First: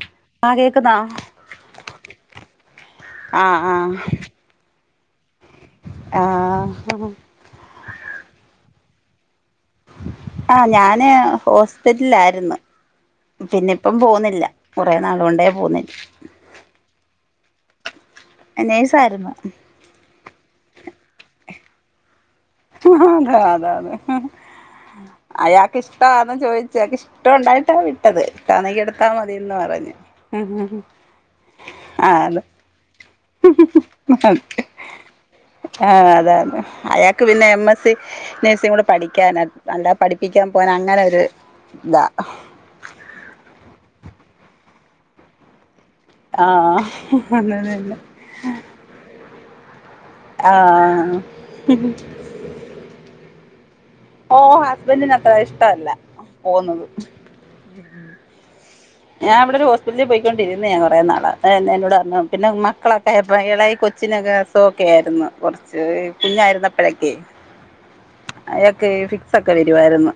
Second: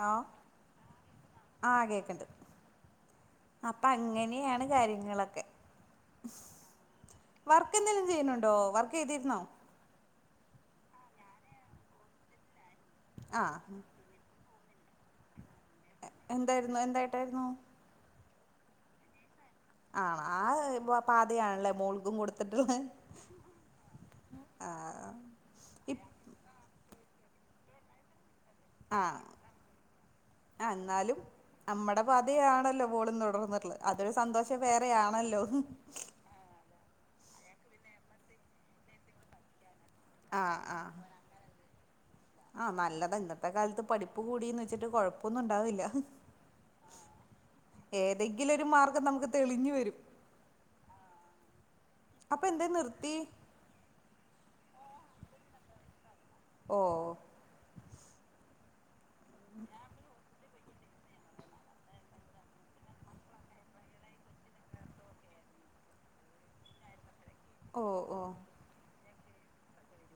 Hello ആ കേക്കുന്നോ ആഹ് കേക്ണ്ട് ആ ആ അപ്പൊ അങ്ങനെയാണ് കാര്യങ്ങളൊക്കെ ആഹ് വർക്കെന്തേലും ചെയ്യുന്നുണ്ടോ വർക്ക് ചെയ്തിരുന്നോ ആഹ് ഞാന് ഹോസ്പിറ്റലിലായിരുന്നു ആഹ് പിന്നെപ്പം പോവുന്നില്ല കുറേ നാളുകൊണ്ടേ പോകുന്നില്ല എന്തായിരുന്നു എന്തായിട്ടായിരുന്നു നേഴ്സായിരുന്നു ആ ആഹ് പാതയാണല്ലേ മോൾക്കും കൊടു അതെ അതെ അതെ ആഹ് അയാൾക്ക് ഇപ് ഇഷ്ടമാന്ന് ചോയിച്ച അയാക്ക് ഇഷ്ടം ഉണ്ടായിട്ടാ വി ട്ടത് വേണങ്കിൽ എടുത്താ ആഹ് മതിയന്ന് പറഞ്ഞ് ആഹ് എന്നാലും നമ്മടെ പാതയാണല്ലോ മോളും തുടർന്നിട്ടുള്ളത് അതൊരു സന്തോഷം വേറെ ആണല്ലോ ആഹ് അതെ അതെ അയാ ക്ക് പിന്നെ എം എസ് സി നേഴ്സി കൂടെ പഠിക്കാനാ അല്ലാ പഠിപ്പിക്കാൻ ആഹ് പോവാൻ ആഹ് അങ്ങനെ ഒരു ന്താ ആഹ് നല്ലതാ ഇന്നത്തെ കാലത്ത് പഠിപ്പ് കൂടീന്ന് വെച്ചിട്ട് കൊഴപ്പൊന്നും ഉണ്ടാവില്ല ആഹ് അതെ അതന്നെ എന്തെങ്കിലും ഒരു മാർഗം നമുക്ക് തെളിഞ്ഞു വരും ആഹ് അപ്പൊ എന്തേ നിർത്തി ഓഹ് ഹസ്ബന്റിന് അത്ര ഇഷ്ടമല്ല ഓ പോവുന്നത് ഞാവിടെ ഒരു ഹോ സ്പിറ്റലി പോയ്‌കൊണ്ടൊരുന്നെയാ കുറെേ നാള് പിന്നെ എന്നോട് പറഞ്ഞു പിന്നെ മക്കളൊക്കെ ആയപ്പൊ ഇളയ കൊച്ചിനൊക്കെ നോക്കായിരുന്നു കൊറച്ച് കുഞ്ഞായിരുന്നപ്പോഴൊക്കെ ഓഹ് ഓഹ് അയാക്ക് ഫിക്സ് ഒക്കെ വരുവായിരുന്നു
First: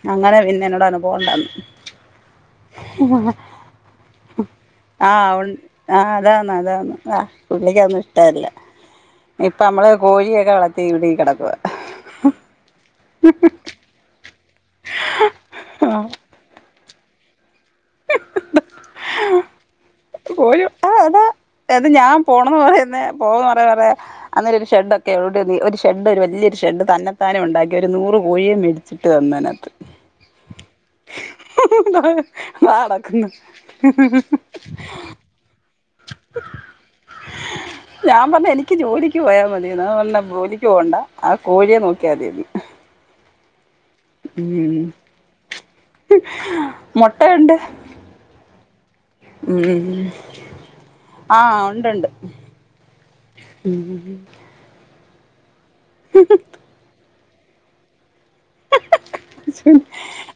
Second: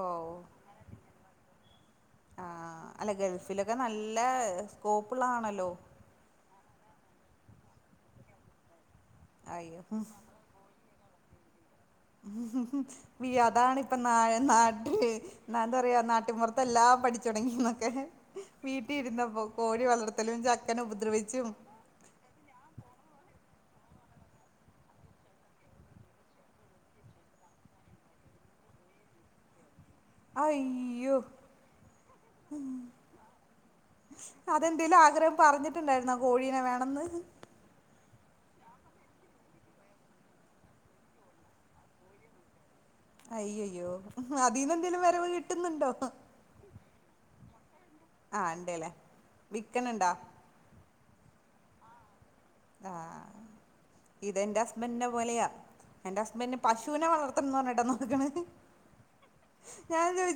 ഓ അങ്ങനെ പിന്നെ എന്നോട് പറഞ്ഞു പോണ്ടാന്ന് ലൊക്കെ നല്ല സ്കോപ്പുള്ളതാണല്ലോ ആഹ് അതാന്ന് അതാന്ന് ആഹ് പുള്ളിക്കതൊന്നും ഇഷ്ടല്ല ഇപ്പ അയ്യോ നമ്മള് കോഴിയൊക്കെ വള ടെയുംഇവിടെയും കിടക്കുക. ഉം ഹും വി അതാണ് ഇപ്പ നാ നാട്ടില് ന്നാഎന്താ പറയുക നാട്ടിപുറത്ത് എല്ലാം പഠിച്ചു തുടങ്ങിനൊക്കെ വീട്ടില് ഇരുന്നപ്പം കോഴി വളർത്തലും പോയോ ആ അതാ ചെക്കനെഉപദ്രവിച്ചും അത് ഞാൻ പോണംന്ന് പറയുന്നെ [unintelligible] പറയാൻ പറയാ അന്നേരം ഒരു ഷെഡ് ഒക്കെ [unintelligible] ഒരു ഷെഡ് ഒരു വലിയൊരു ഷെഡ് തന്നത്താനെഉണ്ടാക്കി ഒരു നൂറ് കോഴിയേ മേടിച്ചു ഇട്ട് തന്നതിനകത്ത്. അയ്യോ! അതെന്തേലും ആഗ്രഹം [unintelligible] പറഞ്ഞിട്ടുണ്ടായിരുന്നോ കോഴീനെ വേണംന്ന്? ഞാൻ പറഞ്ഞ് എനിക്ക് ജോലിക്ക് പോയാൽ മതി എന്ന അ പറഞ്ഞു ജോലിക്ക് പോണ്ട ആ കോഴിയെ നോക്കിയാൽ മതിന്ന്. അയ്യയ്യോ അതിന്ന് എന്തെങ്കിലും വരവ് കിട്ടുന്നുണ്ടോ? മുട്ട ഉണ്ട്. ആ ഉണ്ടേല്ലേ? ഉം ഹും ആ ഉണ്ടുണ്ട്. ആ ഇതെന്റെ ഹസ്ബന്റിന്റെ പോലെയാ എന്റെ ഹസ്ബന്റ്. പശൂനെ വളർത്തണന്ന് പറഞ്ഞിട്ടാ നോക്കണെ.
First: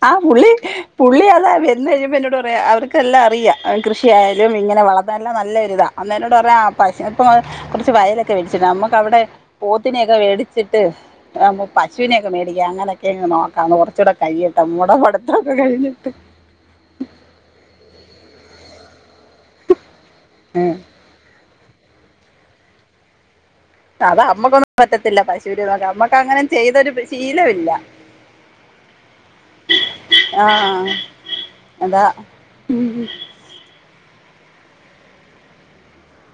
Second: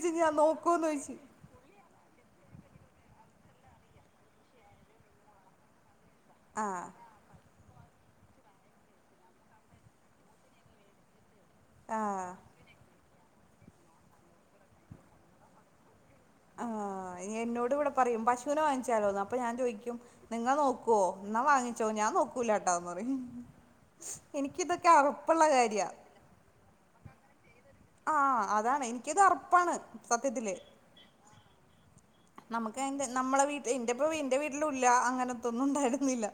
ആ ഞാൻ പുള്ളി, നോക്കോന്ന് ചോദിച്ചു പുള്ളി അതാ ഇന്ന് കഴിയുമ്പോൾ എന്നോട് പറയ അവർക്കെല്ലാംറിയാം കൃഷിയായാലും ഇങ്ങനെ വളർന്ന യെല്ലാം നല്ല ഒരുരിതാ. അന്നെന്നോട് പറഞ്ഞ ആ ആഹ് പശ അപ്പം കുറച്ച് വയലൊക്കെ മേടിച്ചിടാം. നമുക്ക് അവിടെ പോത്തിനെയൊക്കെ വേടിച്ചിട്ട്. പശുവിനെയൊക്കെ ആഹ് മേടിക്കാം അങ്ങനൊക്കെ അങ്ങ് നോക്കാംന്ന് കുറച്ചൂടെ കഴിയട്ടെ മോടെ പഠിത്തം ഒക്കെ കഴിഞ്ഞിട്ട്. [inaudible] ആ എന്നോട് ഇവിടെ പറയും പശുവിനെ വാങ്ങിച്ചാലോന്ന്. അപ്പൊ ഞാൻ ചോദിക്കും നിങ്ങ നോക്കുവോ എന്നാ വാങ്ങിച്ചോ ഞാൻ നോക്കൂലാട്ടോന്ന്പറയും. അതാ നമ്മക്കൊന്നും പറ്റത്തില്ല പശുനെ നോക്കാൻ നമ്മക്ക് അങ്ങനെ ചെയ്തൊരു ശീലമില്ല. ആ അതാണ് എനിക്കത് അറപ്പാണ് സത്യത്തില്. എന്താ. നമുക്ക് നമ്മടെ വീട്ടില് എന്റെ ഇപ്പഎന്റെ വീട്ടിലും ഇല്ല അങ്ങനത്തൊന്നും ഉണ്ടായിരുന്നില്ല.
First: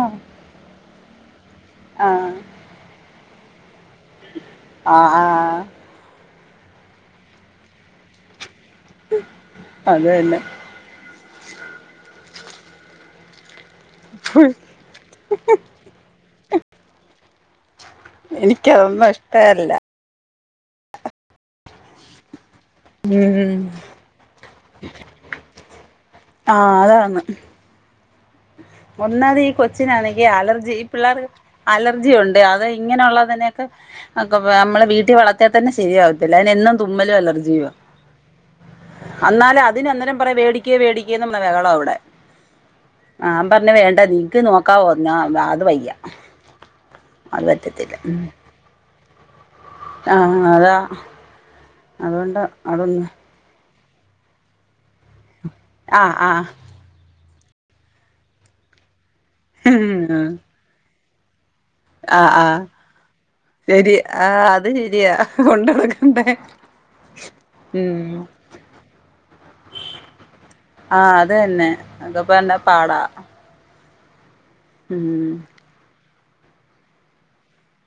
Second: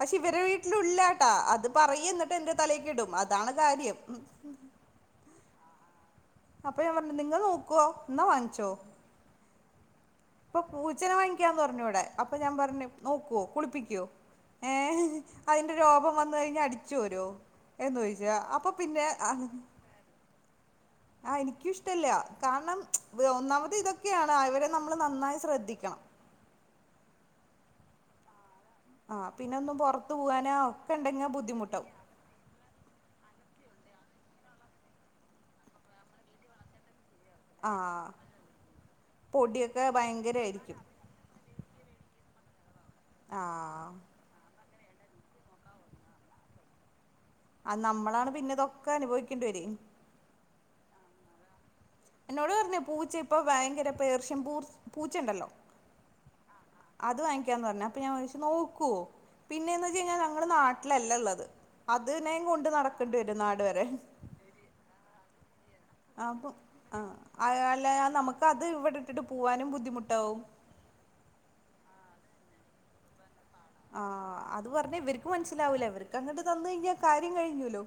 പക്ഷെ ഇവരെ വീട്ടിലും ഇല്ലാട്ട അത് പറയും ആഹ് എന്നിട്ട് എന്റെ തലേക്ക് ഇടും അതാണ് കാര്യം. ആ, ആ അപ്പൊ ഞാൻ പറഞ്ഞു നിങ്ങൾ നോക്കുവോ എന്നാ വാങ്ങിച്ചോ. അത് തന്നെ. ഇപ്പോ പൂച്ചനെ വാങ്ങിക്കാം എന്ന് പറഞ്ഞു ഇവിടെ അപ്പോൾ ഞാൻ പറഞ്ഞു നോക്കുവോ കുളിപ്പി ക്കുവോ ഏ അതിന്റെ രോമം വന്ന കഴിഞ്ഞ അടിച്ചു കോരുവോ? എന്ന് ചോദിച്ചു അപ്പൊ പിന്നെ. എനിക്കതൊന്നും ഇഷ്ടല്ല ആ എനിക്ക് ഇഷ്ടല്ല കാരണം ഉം ഒന്നാമത് ഇതൊക്കെയാണ് അവരെ നമ്മ നമ്മള് നന്നായി ശ്രദ്ധിക്കണം. ആ അതാണ്. ആ ഒന്നാത് ഈ പിന്നെ ഒന്നും പുറത്തു കൊച്ചിനാണെങ്കി പോകാനോ അലർജി ഈ ഒക്കെ പിള്ളേർക്ക് ഉണ്ടെങ്കിൽ ബുദ്ധിമുട്ടാവും അലർജിയുണ്ട് അത് ഇങ്ങനെയുള്ള. നെയൊക്കെ നമ്മളെ വീട്ടിൽ വളർത്തിയാൽ തന്നെ ശരിയാവത്തില്ല. അതിന് എന്നും തുമ്മലും അലർജി ജിയുവാ, ആഹ് എന്നാല് പൊടിയൊക്കെ അതിന് അന്നേരം പറയാ വേടിക്ക് ഭയങ്കരായിരിക്കും വേടിക്ക് പറഞ്ഞ് ബഹളാ ഇവിടെ. ആഹ്. നിങ്ങക്ക് നോക്കാവോറഞ്ഞ അത് വയ്യ. അത് പറ്റത്തില്ല ഉം നമ്മളാണ് പിന്നെ ഇതൊക്കെ അനുഭവിക്കേണ്ടി വര. ആ അതാ അതോണ്ട അതൊന്ന്. ഇപ്പോ ഭയങ്കര പേർഷ്യൻ പൂ പൂച്ചയുണ്ടല്ലോ? ആഹ്, ആഹ്. അത് വാങ്ങിക്കാന്ന് പറഞ്ഞ് അപ്പൊ ഞാൻ ചോദിച്ചു നോക്കുവോ പിന്നെന്ന് വെച്ച്കഴിഞ്ഞാൽ ഞങ്ങടെ നാട്ടില് ലല്ല ഉള്ളത്. ആ അതിനെയും ആ കൊണ്ട് നടക്കണ്ടി വരും നാട് വരെ ശരി ആ അത് ശരിയാ കൊണ്ട് നടക്കണ്ടേ അപ്പം. ആ അ അല്ല ഉം നമുക്ക് അത് ഇവിടെ ഇട്ടിട്ട് പൂവാനും ബുദ്ധിമുട്ടാവും. ആഹ് അത് തന്നെ അതപ്പ എന്താ പാടാ. ആഹ് അത് പറഞ്ഞ ഇവർക്ക് ഉം മനസ്സിലാവൂല ഇവർക്ക് അങ്ങോട്ട് തന്ന് കഴിഞ്ഞാ കാര്യം കഴിഞ്ഞൂല്ലോ.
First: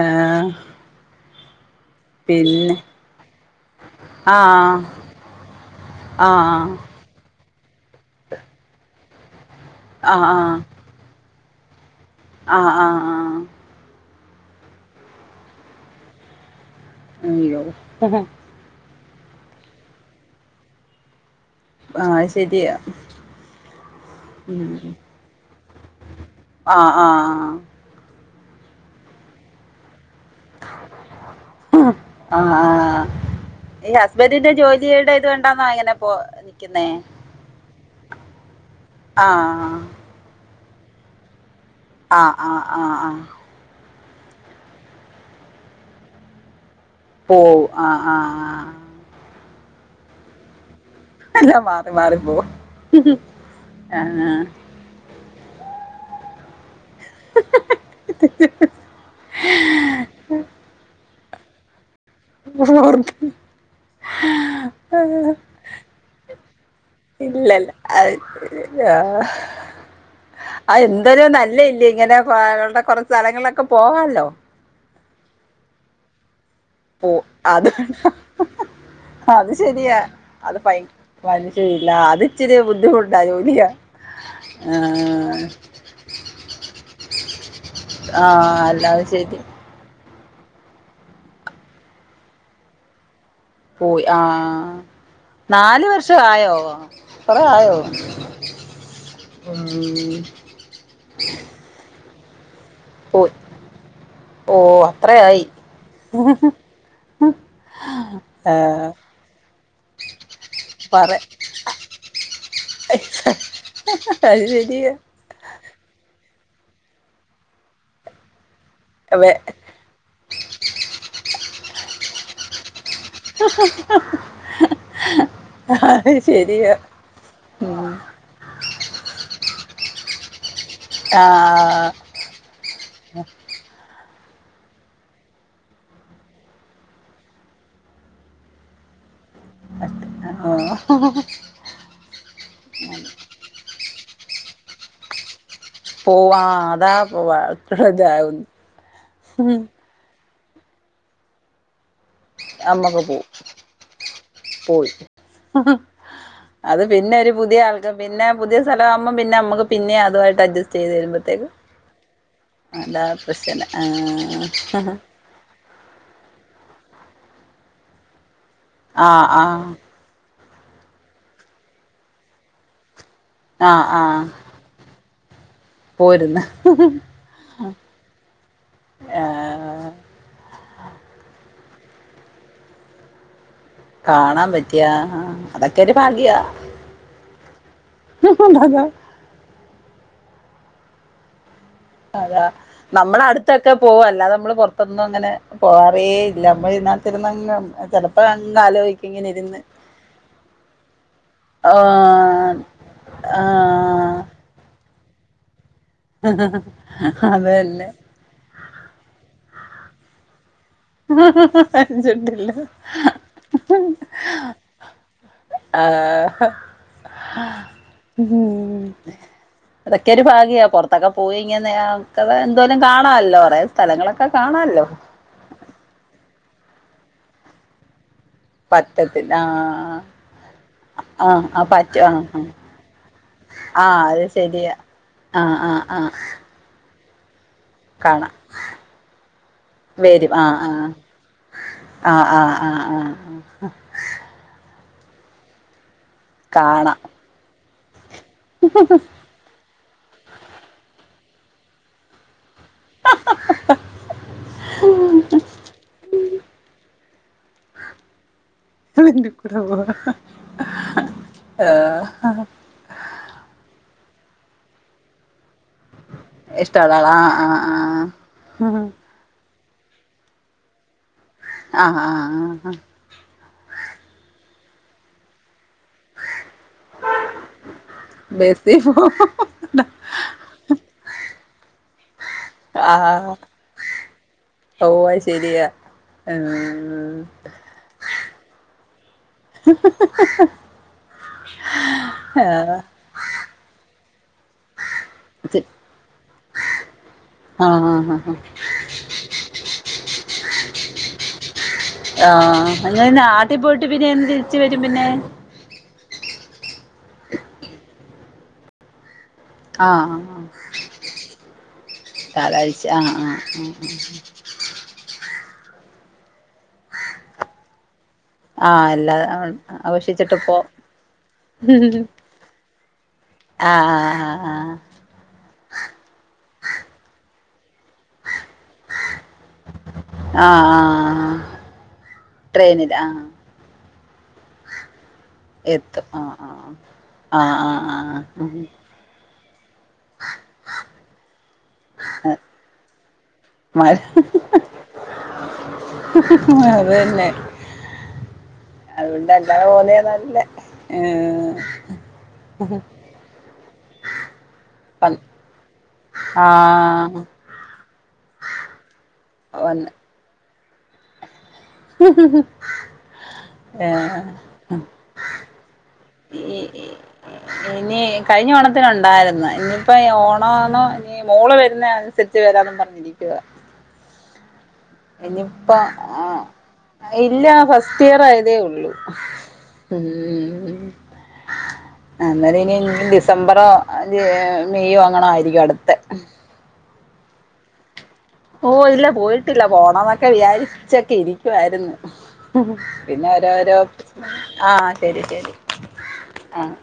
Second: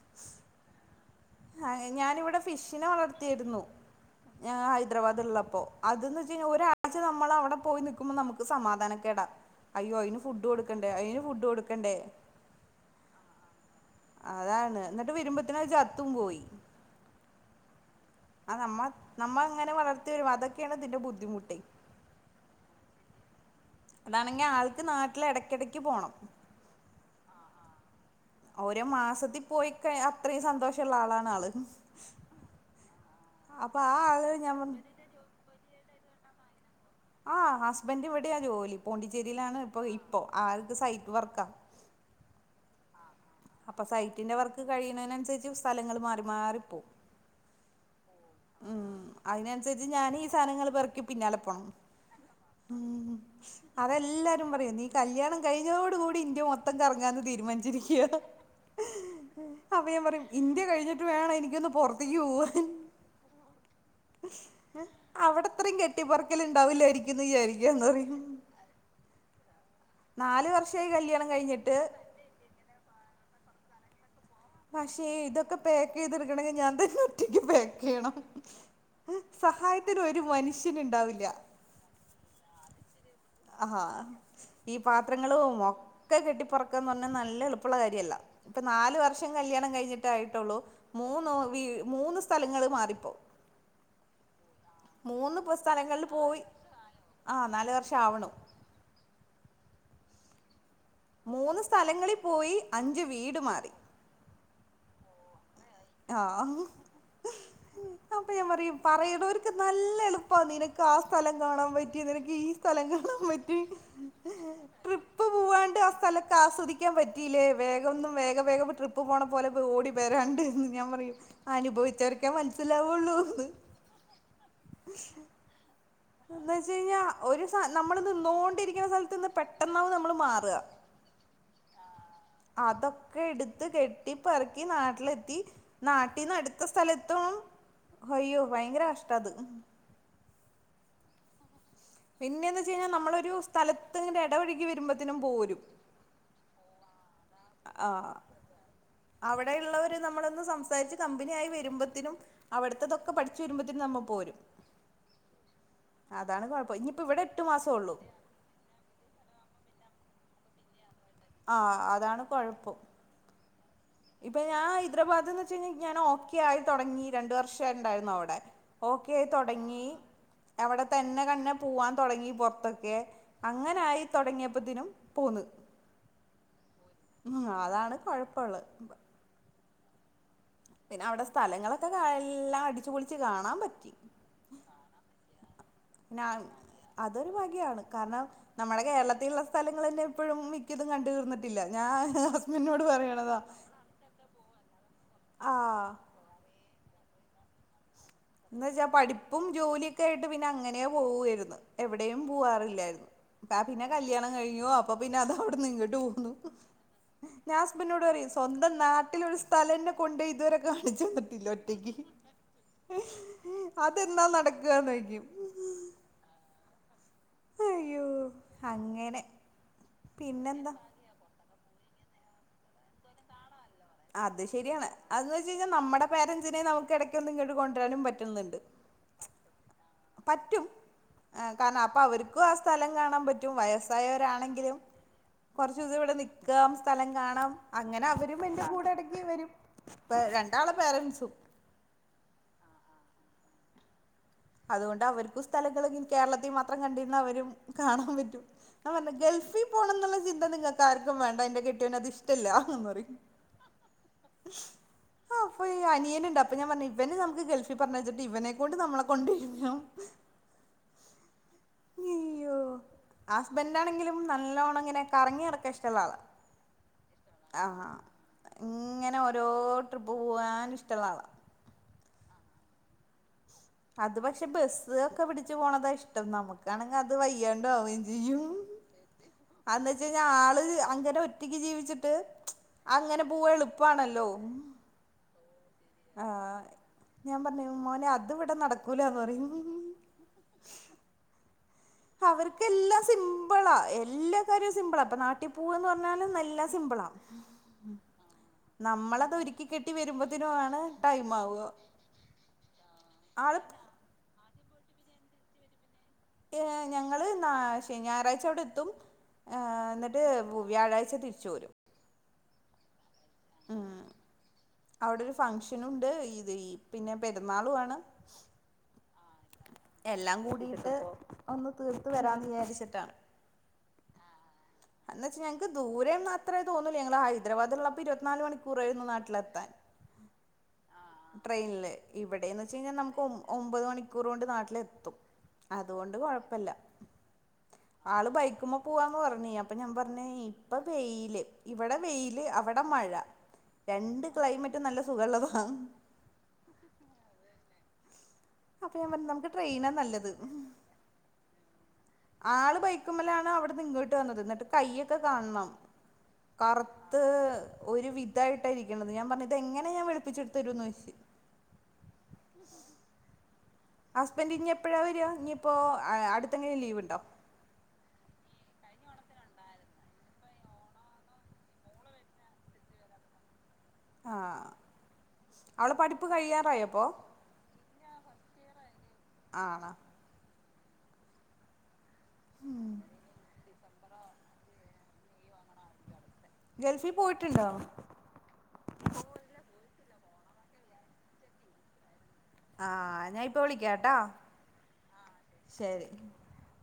ആഹ്. ഞാനിവിടെ പിന്നെ ഫിഷിനെ വളർത്തിയിരുന്നു. ഞാൻ ആഹ് ഹൈദരാബാദ് ഉള്ളപ്പോ അത് ന് വെച്ചഴിഞ്ഞാൽ ആഹ് ഒരാഴ് ഒരാഴ്ച നമ്മളവിടെ പോയി നിക്കുമ്പോ നമുക്ക് സമാധാന കേടാ അയ്യോ അതിന് ആഹ് ഫുഡ് കൊടുക്കണ്ടേ. അതിന് ഫുഡ് കൊടുക്കണ്ടേ. ആ, ആ, ആ. അതാണ് ന്ന്ട്ട് വരുമ്പത്തിനഅത് ചത്തുംപോയി. അയ്യോ. ആ നമ്മ നമ്മൾങ്ങനെ വളർത്തിവരും അതൊക്കേണ് ഇതിന്റെ ബുദ്ധിമുട്ടയ്. ആഹ് ശരിയാ അതാണെങ്കി ഉം ആൾക്ക് നാട്ട്ല് എടക്കേടക്ക് പോണം. ആഹ് ആഹ്. ഓരോ മാസത്തി പോയിക്ക അത്ര്യം സന്തോഷള്ള ആളാണ് ആള്. ആഹ് അപ്പൊ ഈ ആ ആള് ഹസ്ബന്റിന്റെ ഞാൻ ജോലിയുടെ ഇത് എവടന്നാ ഇങ്ങനെ പോ നിക്കുന്നേ? ആഹ് ഹസ്ബൻഡ് ഇവടെയാ ജോലി പോണ്ടിച്ചേരീലാണ് ആഹ് ഇപ്പ ഇപ്പൊ ആൾക്ക് സൈറ്റ് വർക്കാ. ആഹ് ആഹ് ആഹ് ആഹ്. അപ്പൊ സൈറ്റിന്റെ വർക്ക് കഴിയ്ണെനൻസര്ച്ച് സ്ഥലങ്ങള് മാറി മാറിപ്പോ പ്പോവും ആഹ് ആഹ് ആഹ്. അയ്നൻസര്ച്ച് ഞാനീ സാനങ്ങള് പെർക്കി എല്ലാം പിന്നാലപോണം മാറി മാറി പോവും ഉം ആഹ് അതെല്ലാരും പറയും നീ കല്യാണംകഴിഞോട് കൂടി ഇന്ത്യ മൊത്തം കറങ്ങാന്ന് തീര്മാൻച്ചിരിക്യാ. ഉ അപ്പഞാംപറയും ഇന്ത്യ കഴിഞ്ഞിട്ട് വേണം എനിക്കൊന്ന് പോർ [unintelligible] അവടത്രിം കെട്ടിപ്പർക്കല്ണ്ടാവില്ലേയ്രിക്കുംന്ന് വിചാരിക്കാന്ന്റയും. വർഷമായി കല്യാണം കഴിഞ്ഞിട്ട് എന്താലുംനല്ലഎല്ലേ ഇങ്ങനെപാടെ കൊർ സ്ഥലങ്ങൾളക്ക പോവാല്ലോ. പക്ഷേ ഇതൊക്ക പാക്കീതെട്ക്കണെങ്കി ഞാൻതന്നെ പോ ഒറ്റക്ക് അത് പാക്കിയ്യണം. അത് ശരിയാ സഹായത്തിന് ഒര് അത് ഭയ മനുഷ്യന്ണ്ടാവില്ല്യ മനുഷ്യരില്ല അത് ഇച്ചിരി ബുദ്ധിമുട്ടാ ജോലിയാ അഹാ ഈ ആ, പാത്രങ്ങളും ഒക്കെ കെട്ടിപ്പറക്കാന്ന് പർഞ്ഞാ നല്ലേഎളു ആഹ് അല്ലാതെ ശെരി കല്യാണം കഴിഞ്ഞിട്ടായിട്ടോള്ളൂ മൂന്നോ വീ മൂന്ന് സ്ഥലങ്ങള് മാറിപ്പോ പോയി ആഹ്. മൂന്ന് ന്നാല് സ്ഥലങ്ങളിൽ പോയി വർഷവായോ ആ കൊറെ നാല് ആയോ? വർഷം ആവണു ഉം. മൂന്ന് സ്ഥലങ്ങളിപോയി അഞ്ച് വീട് മാറി. ഓഹ് അത്രയായി. ആഹ്, അപ്പൊ ആ, ഞാംപറയും പറയുനോര്ക്ക് നല്ലഎളു അപ്പ നിനക്ക് ആ പറ സ്ഥലം കാണാംപറ്റി നിനക്ക് ഈ സ്ഥലംകാണാം പറ്റി അത് ശരിയാ ട്രി സ്ഥലക്ക ആസ്വദിക്കാം പറ്റീലേ വേഗൊന്നും വേഗ വേഗംപ്പോ ട്രിപ്പ്പോണ വെ പോലെപ്പ ഓടി വരാണ്ട് എന്ന് ഞാൻപറയും അനുഭവിച്ചവർക്കേ മൻസ്സിലാവ്ള്ളൂ ആ എന്ന് വച്ചയ്ഞ്ഞാ ഒരു സാ നമ്മള് ന്ന്ന്നോണ്ടിരിക്ക്ണ സൽത്ത്ന്ന് പെട്ടെന്നാവും നമ്മള്മാറ്. ആഹ്. ആഹ് അതൊക്കെ ഇട്ത്ത് കെട്ടിപ്പറ്ക്കി നാട്ട്ലെത്തി നാട്ടീന്ന് അട്ത്തസ്ഥലത്തും അയ്യോ ഭയങ്കരകഷ്ടാ അത്. [unintelligible] പിന്നെന്ന് വച്ച്കയ്ഞ്ഞാ നമ്മളൊരു സ്ഥലത്ത്ങ്ങട് എടവഴുകി വരുമ്പത്തിനും പോരും. പോവാ ആഹ് അതാ പോവാ ഇത്രജാ ആഹ് അവിടെയുള്ളവര് നമ്മളൊന്ന് സംസാരിച്ച് കമ്പനിയായി വരുമ്പത്തിനും നമ്മക്ക് അവട്ത്തതൊക്ക പോ പഠിച്ച് വരുമ്പത്തിനും നമ്മപോരും പോയി അതാണ് കൊഴ ഇപ്പ ഇവിടെ എട്ട് മാസോള്ളൂ പിന്ന പുതിയ സ്ഥല ആകുമ്പോൾ പി നമുക്ക് പിന്നെ അതുമായിട്ടഡ്ജസ്റ്റ് ചെയത് തരുമ്പോം ആഹ് അതാണ് കൊഴപ്പം എന്താ പ്രശ്ന ഇപ്പൊ ഞാൻ ഹൈദരാബാദ് എന്ന് വെച്ച് കഴിഞ്ഞാ ഞാൻ ഓക്കെ ആയി തുടങ്ങി രണ്ട് വർഷംണ്ടായിരുന്നു അവിടെ ഓക്കെ ആഹ് ആഹ് തുടങ്ങി അവിടെ തന്നെ കണ്നേ പോവാൻ തൊടങ്ങി പൊറത്തൊക്കെ ആഹ് അങ്ങനായി തുടങ്ങിയപ്പോതിനും പോന്ന് പോര്ന്ന് ഉം അതാണ് കൊഴപ്പള്ളത് ആഹ് പിന്നെ അവിടെ സ്ഥലങ്ങളൊക്കെ ക എല്ലാം അടിച്ചുപൊളിച്ച് കാണാൻ പറ്റി കാണാൻ പറ്റിയ ആഹാ അതൊക്കെ ഒരു പിന്നെ ഭാഗ്യാ അതൊരു ഭഗ്യാണ് കാരണം നമ്മുടെ കേരളത്തിലുള്ള സ്ഥലങ്ങൾ തന്നെ എപ്പോഴും മിക്കതും കണ്ട തീർന്നിട്ട് ട്ടില്ല ഞാൻ ഹസ്ബൻറിനോട് പറയണതാ പോവല്ലാത നമ്മള് പുറത്തൊന്നും അങ്ങനെ ആഹ് പോകറേ ഇല്ല നമ്മ ഞാൻ ചെല്ലുമ്പോ അങ്ങ് ചെല എന്ന് വെച്ചാൽ പഠിപ്പും ജോലിയൊക്കെ ആയിട്ട് പിന്നെ അങ്ങനെ പോവായിരുന്നു എവിടെയും ആഹ് പോവാറില്ലായിരുന്നു അ പിന്നെ കല്യാണം ആഹ് കഴിഞ്ഞോ അപ്പൊ പിന്നെ അത അവിടെ ന്ന് ഇങ്ങട് ട്ടു പോന്നു അത് ഞാൻ ഹസ്ബൻഡ്നോട് പറയോയ് സ്വന്തം നാട്ടില് വഒരു സ്ഥലെന്നെ കൊണ്ടോയി ഇതുവരെ കാണിച്ചു തന്നിട്ടില്ല ഒറ്റയ്ക്ക് ഡ്രില്ല അതെന്നാ നടക്കാന്നോയിക്കും ആഹ് അയ്യോ ഉം അങ്ങനെ അതൊക്കെ ഒരു ഭാഗ്യാ പിന്നെന്താ പൊറത്തൊക്കെ പോയി ഇങ്ങനെ ക്ക എന്തോലും കാണാല്ലോ അവടെ അത് ശെരിയാണ് അതന്ന് വെച്ച് കഴിഞ്ഞാൽ നമ്മുടെ പാരൻറ്സിനെ നമുക്ക് ഇടയ്ക്കൊന്നു ഇങ്ങോട്ട് കൊണ്ടുവരാനും പറ്റുന്നുണ്ട് പറ്റത്തില്ല ആ ആഹ് പറ്റും ആ ആഹ് ആഹ് കാരണം അപ്പൊ പറ്റും ആഹ് അവർക്കും ആ സ്ഥലം കാണാൻ പറ്റും ആഹ് ആഹ് അത് ശരിയാ വയസ്സായവരാണെങ്കിലും ആഹ് കുറച്ച് ആഹ് ദിവസം ആഹ് ഇവിടെ നിക്കാം സ്ഥലം കാണാം അങ്ങനെ കാണാം അവരും എൻ്റെ കൂടെ എടക്ക് വരും വരും ആഹ് രണ്ടാളെ ആഹ് പേരൻറ്സും ആഹ് ആഹ് ആഹ് ആഹ് അതുകൊണ്ട് അവർക്കും സ്ഥലങ്ങള് കേരളത്തിൽ മാത്രം കാണാം കണ്ടിരുന്ന അവരും കാണാൻ പറ്റും ആ പറഞ്ഞ് ഗൾഫിൽ പോണം ന്നുള്ള ചിന്ത നിങ്ങൾക്കാർക്കും വേണ്ട എന്റെ കെട്ടിയവന് അത് ഇഷ്ടമല്ല ന്ന് പറിം ആഹ് ഫുൾ അപ്പൊ അനിയന് ഉണ്ട് അപ്പ ഞാൻ പർഞ്ഞു ഇവനെനമക്ക് ഗൾഫിൽ പറഞ്ഞയച്ചിട്ട് ഇവനെ കൊണ്ട് നമ്മൾ ൻ്റെ കൂടെ അല്ലോഹ് ആഹ് അയ്യോ ഹസ്ബൻഡ് ആണെങ്കിലും നല്ലോണങ്ങനെ കറങ്ങി നടക്കാൻ ഇഷ് ഷ്ടള്ള ആളാ ഇഷ്ടാള്ള ആളാ ആഹ് ആ ആഹ് ഇങ്ങനെ ഓരോ ട്രിപ്പ് പോവാൻ ഇഷ്ട്ടള്ള ആളാ ആഹ് ആഹ് ആഹ് ആ അത് പക്ഷെ ബസ് ഒക്കെ പിടിച്ച് പോണതാ ഇഷ്ടം നമുക്കാണെങ്കിൽ അത് വയ്യാണ്ടാവ യും ബസി പോ അന്ന് വച്ച കഴിഞ്ഞാൽ ആള് അങ്ങനെ ഒറ്റയ്ക്ക് ജീവിച്ചിട്ട് അങ്ങനെ ആഹ് പൂവാ എളുപ്പാണല്ലോ ആഹ് എം ഞാൻ പറഞ്ഞു മോനെ അത് ഇവടെ നടക്കൂലാന്ന് പറയും. അവർക്ക് ആഹ് എല്ലാം സിമ്പിളാ എല്ല കാര്യോ സിമ്പിള. അപ്പൊ നാട്ടി പോവാന്ന് പറഞ്ഞാലും നല്ല സിമ്പിളാ. ആഹ് ആഹ് നമ്മള് അതൊരുക്കി കെട്ടി വരുമ്പോതിനു ആണ് ടൈം ആവ. ആഹ് അങ്ങനെ നാട്ടി പോയിട്ട് പിന്നെ എന്ന് തിരിച്ച് വരും. പിന്നെ ഏ ഞങ്ങള് നാ ശെ ഞായറാഴ്ച അവിടെ എത്തും. ഏഹ് ആഹ് എന്നിട്ട് ആഹ്. വ്യാഴാഴ്ച തിരിച്ചു പോരും ഞാറാഴ്ച്ച. ആഹ്. ആ ഉം അവിടെ ഒരു ഫംഗഷനുണ്ട്. ഇത് ഈ പിന്നെ പെരുന്നാളു ആണ്. ആ എല്ല എല്ലാം കൂടിട്ട് ഒന്ന് തീർത്ത് വരാന്ന് വിചാരിച്ചിട്ടാണ്. ആഹ്. ആഹ്. ആഹ്. ആഹ് എന്ന്ച്ചാ ഞങ്ങക്ക് ദൂരേന്നും അത്രേ തോന്നൂല്ല. ഞങ്ങള് ഹൈദരാബാദു ഇള്ളപ്പൊ ഇരുപത്ത്നാല് മണിക്കൂറാ യിരുന്നു നാട്ടിലെത്താൻ. ആഹ് ആഹ് ആഹ് ട്രെയിൻല് ഇവിടേന്ന് വച്ച് കഴിഞ്ഞാ ട്രെയിനിൽ നമുക്കൊ ആഹ് ഒമ്പത് മണിക്കൂറോണ്ട് നാട്ടിലെത്തും. അതു എത്തും കൊണ്ട് ആഹ് കൊഴപ്പല്ല. ആഹ് ആഹ് ആഹ് ആള് ആഹ് ആഹ് ബൈക്ക്മ്മ പൂവാന്ന് പറഞ്ഞ്. അപ്പൊ ഞാൻ പറഞ്ഞ് ഇപ്പ വെയില് ഇവിടെ വെയില്. അവിടെ മഴ. മഴ രണ്ട് ക്ലൈമറ്റും നല്ല സുഖള്ളത അതെന്നെ. അപ്പൊ ഞാൻ പറഞ്ഞു നമുക്ക് അതുകൊണ്ട്അല്ലാതെ ട്രെയിനാ പോന്നെയാ നല്ലത് നല്ലെ ക്കുമ്മലാണ് അവിട്ന്ന് ഇങ്ങോട്ട് വന്നത്. എന്നിട്ട് കയ്യൊക്കെ കാണണം. ആഹ് കറുത്ത് ഒരു വിധായിട്ട ഇരിക്ക്ണത്. ഞാൻ പറഞ്ഞ് ഇതെങ്ങനെ വന്ന് ഞാൻ വെ ളുപ്പിച്ച് ഇടുത്തെരും ന്ന് ചോയ്ച്ച്. ഹസ്ബൻഡറ് ഏഹ് ഇനി എപ്പഴാ വര. ഇനിയിപ്പോ അടുത്തെ എങ്ങനും ലീവ് ഇണ്ടോ? ഇനി കഴിഞ്ഞ ഓണത്തിന് ഒണ്ടായിരുന്നു ഇനിയിപ്പോ ഓണൊന്നൊ മോള് വരുന്നെ അനുസരിച്ച് വരാന്നും പറഞ്ഞിരിക്കുവ. ആഹ്. ഇനിപ്പ അവളെ പഠിപ്പ് ആഹ്. കഴിയാറായപ്പോ ഇല്ല. ഫസ്റ്റ് ഇയർ ആയതേ ഒള്ളു. ആണോ ഉം ഇന്നാല് ഇനി ഡിസംബറോ മെയോ അങ്ങണോ ആയിരിക്കും അടുത്തെ ഗൾഫി പോയിട്ടുണ്ടോ? ഓഹ് ഇല്ല. പോയിട്ടില്ല. പോണോന്നൊക്കെ വിചാരിച്ചൊക്കെ ഇരിക്ക്യുവായിരുന്ന്. ആഹ് പിന്നെ ഞാൻ ഇപ്പ ഓരോരോ. വിളിക്കാട്ടോ ആഹ്. ശെരി ശെരി ശരി ആഹ്.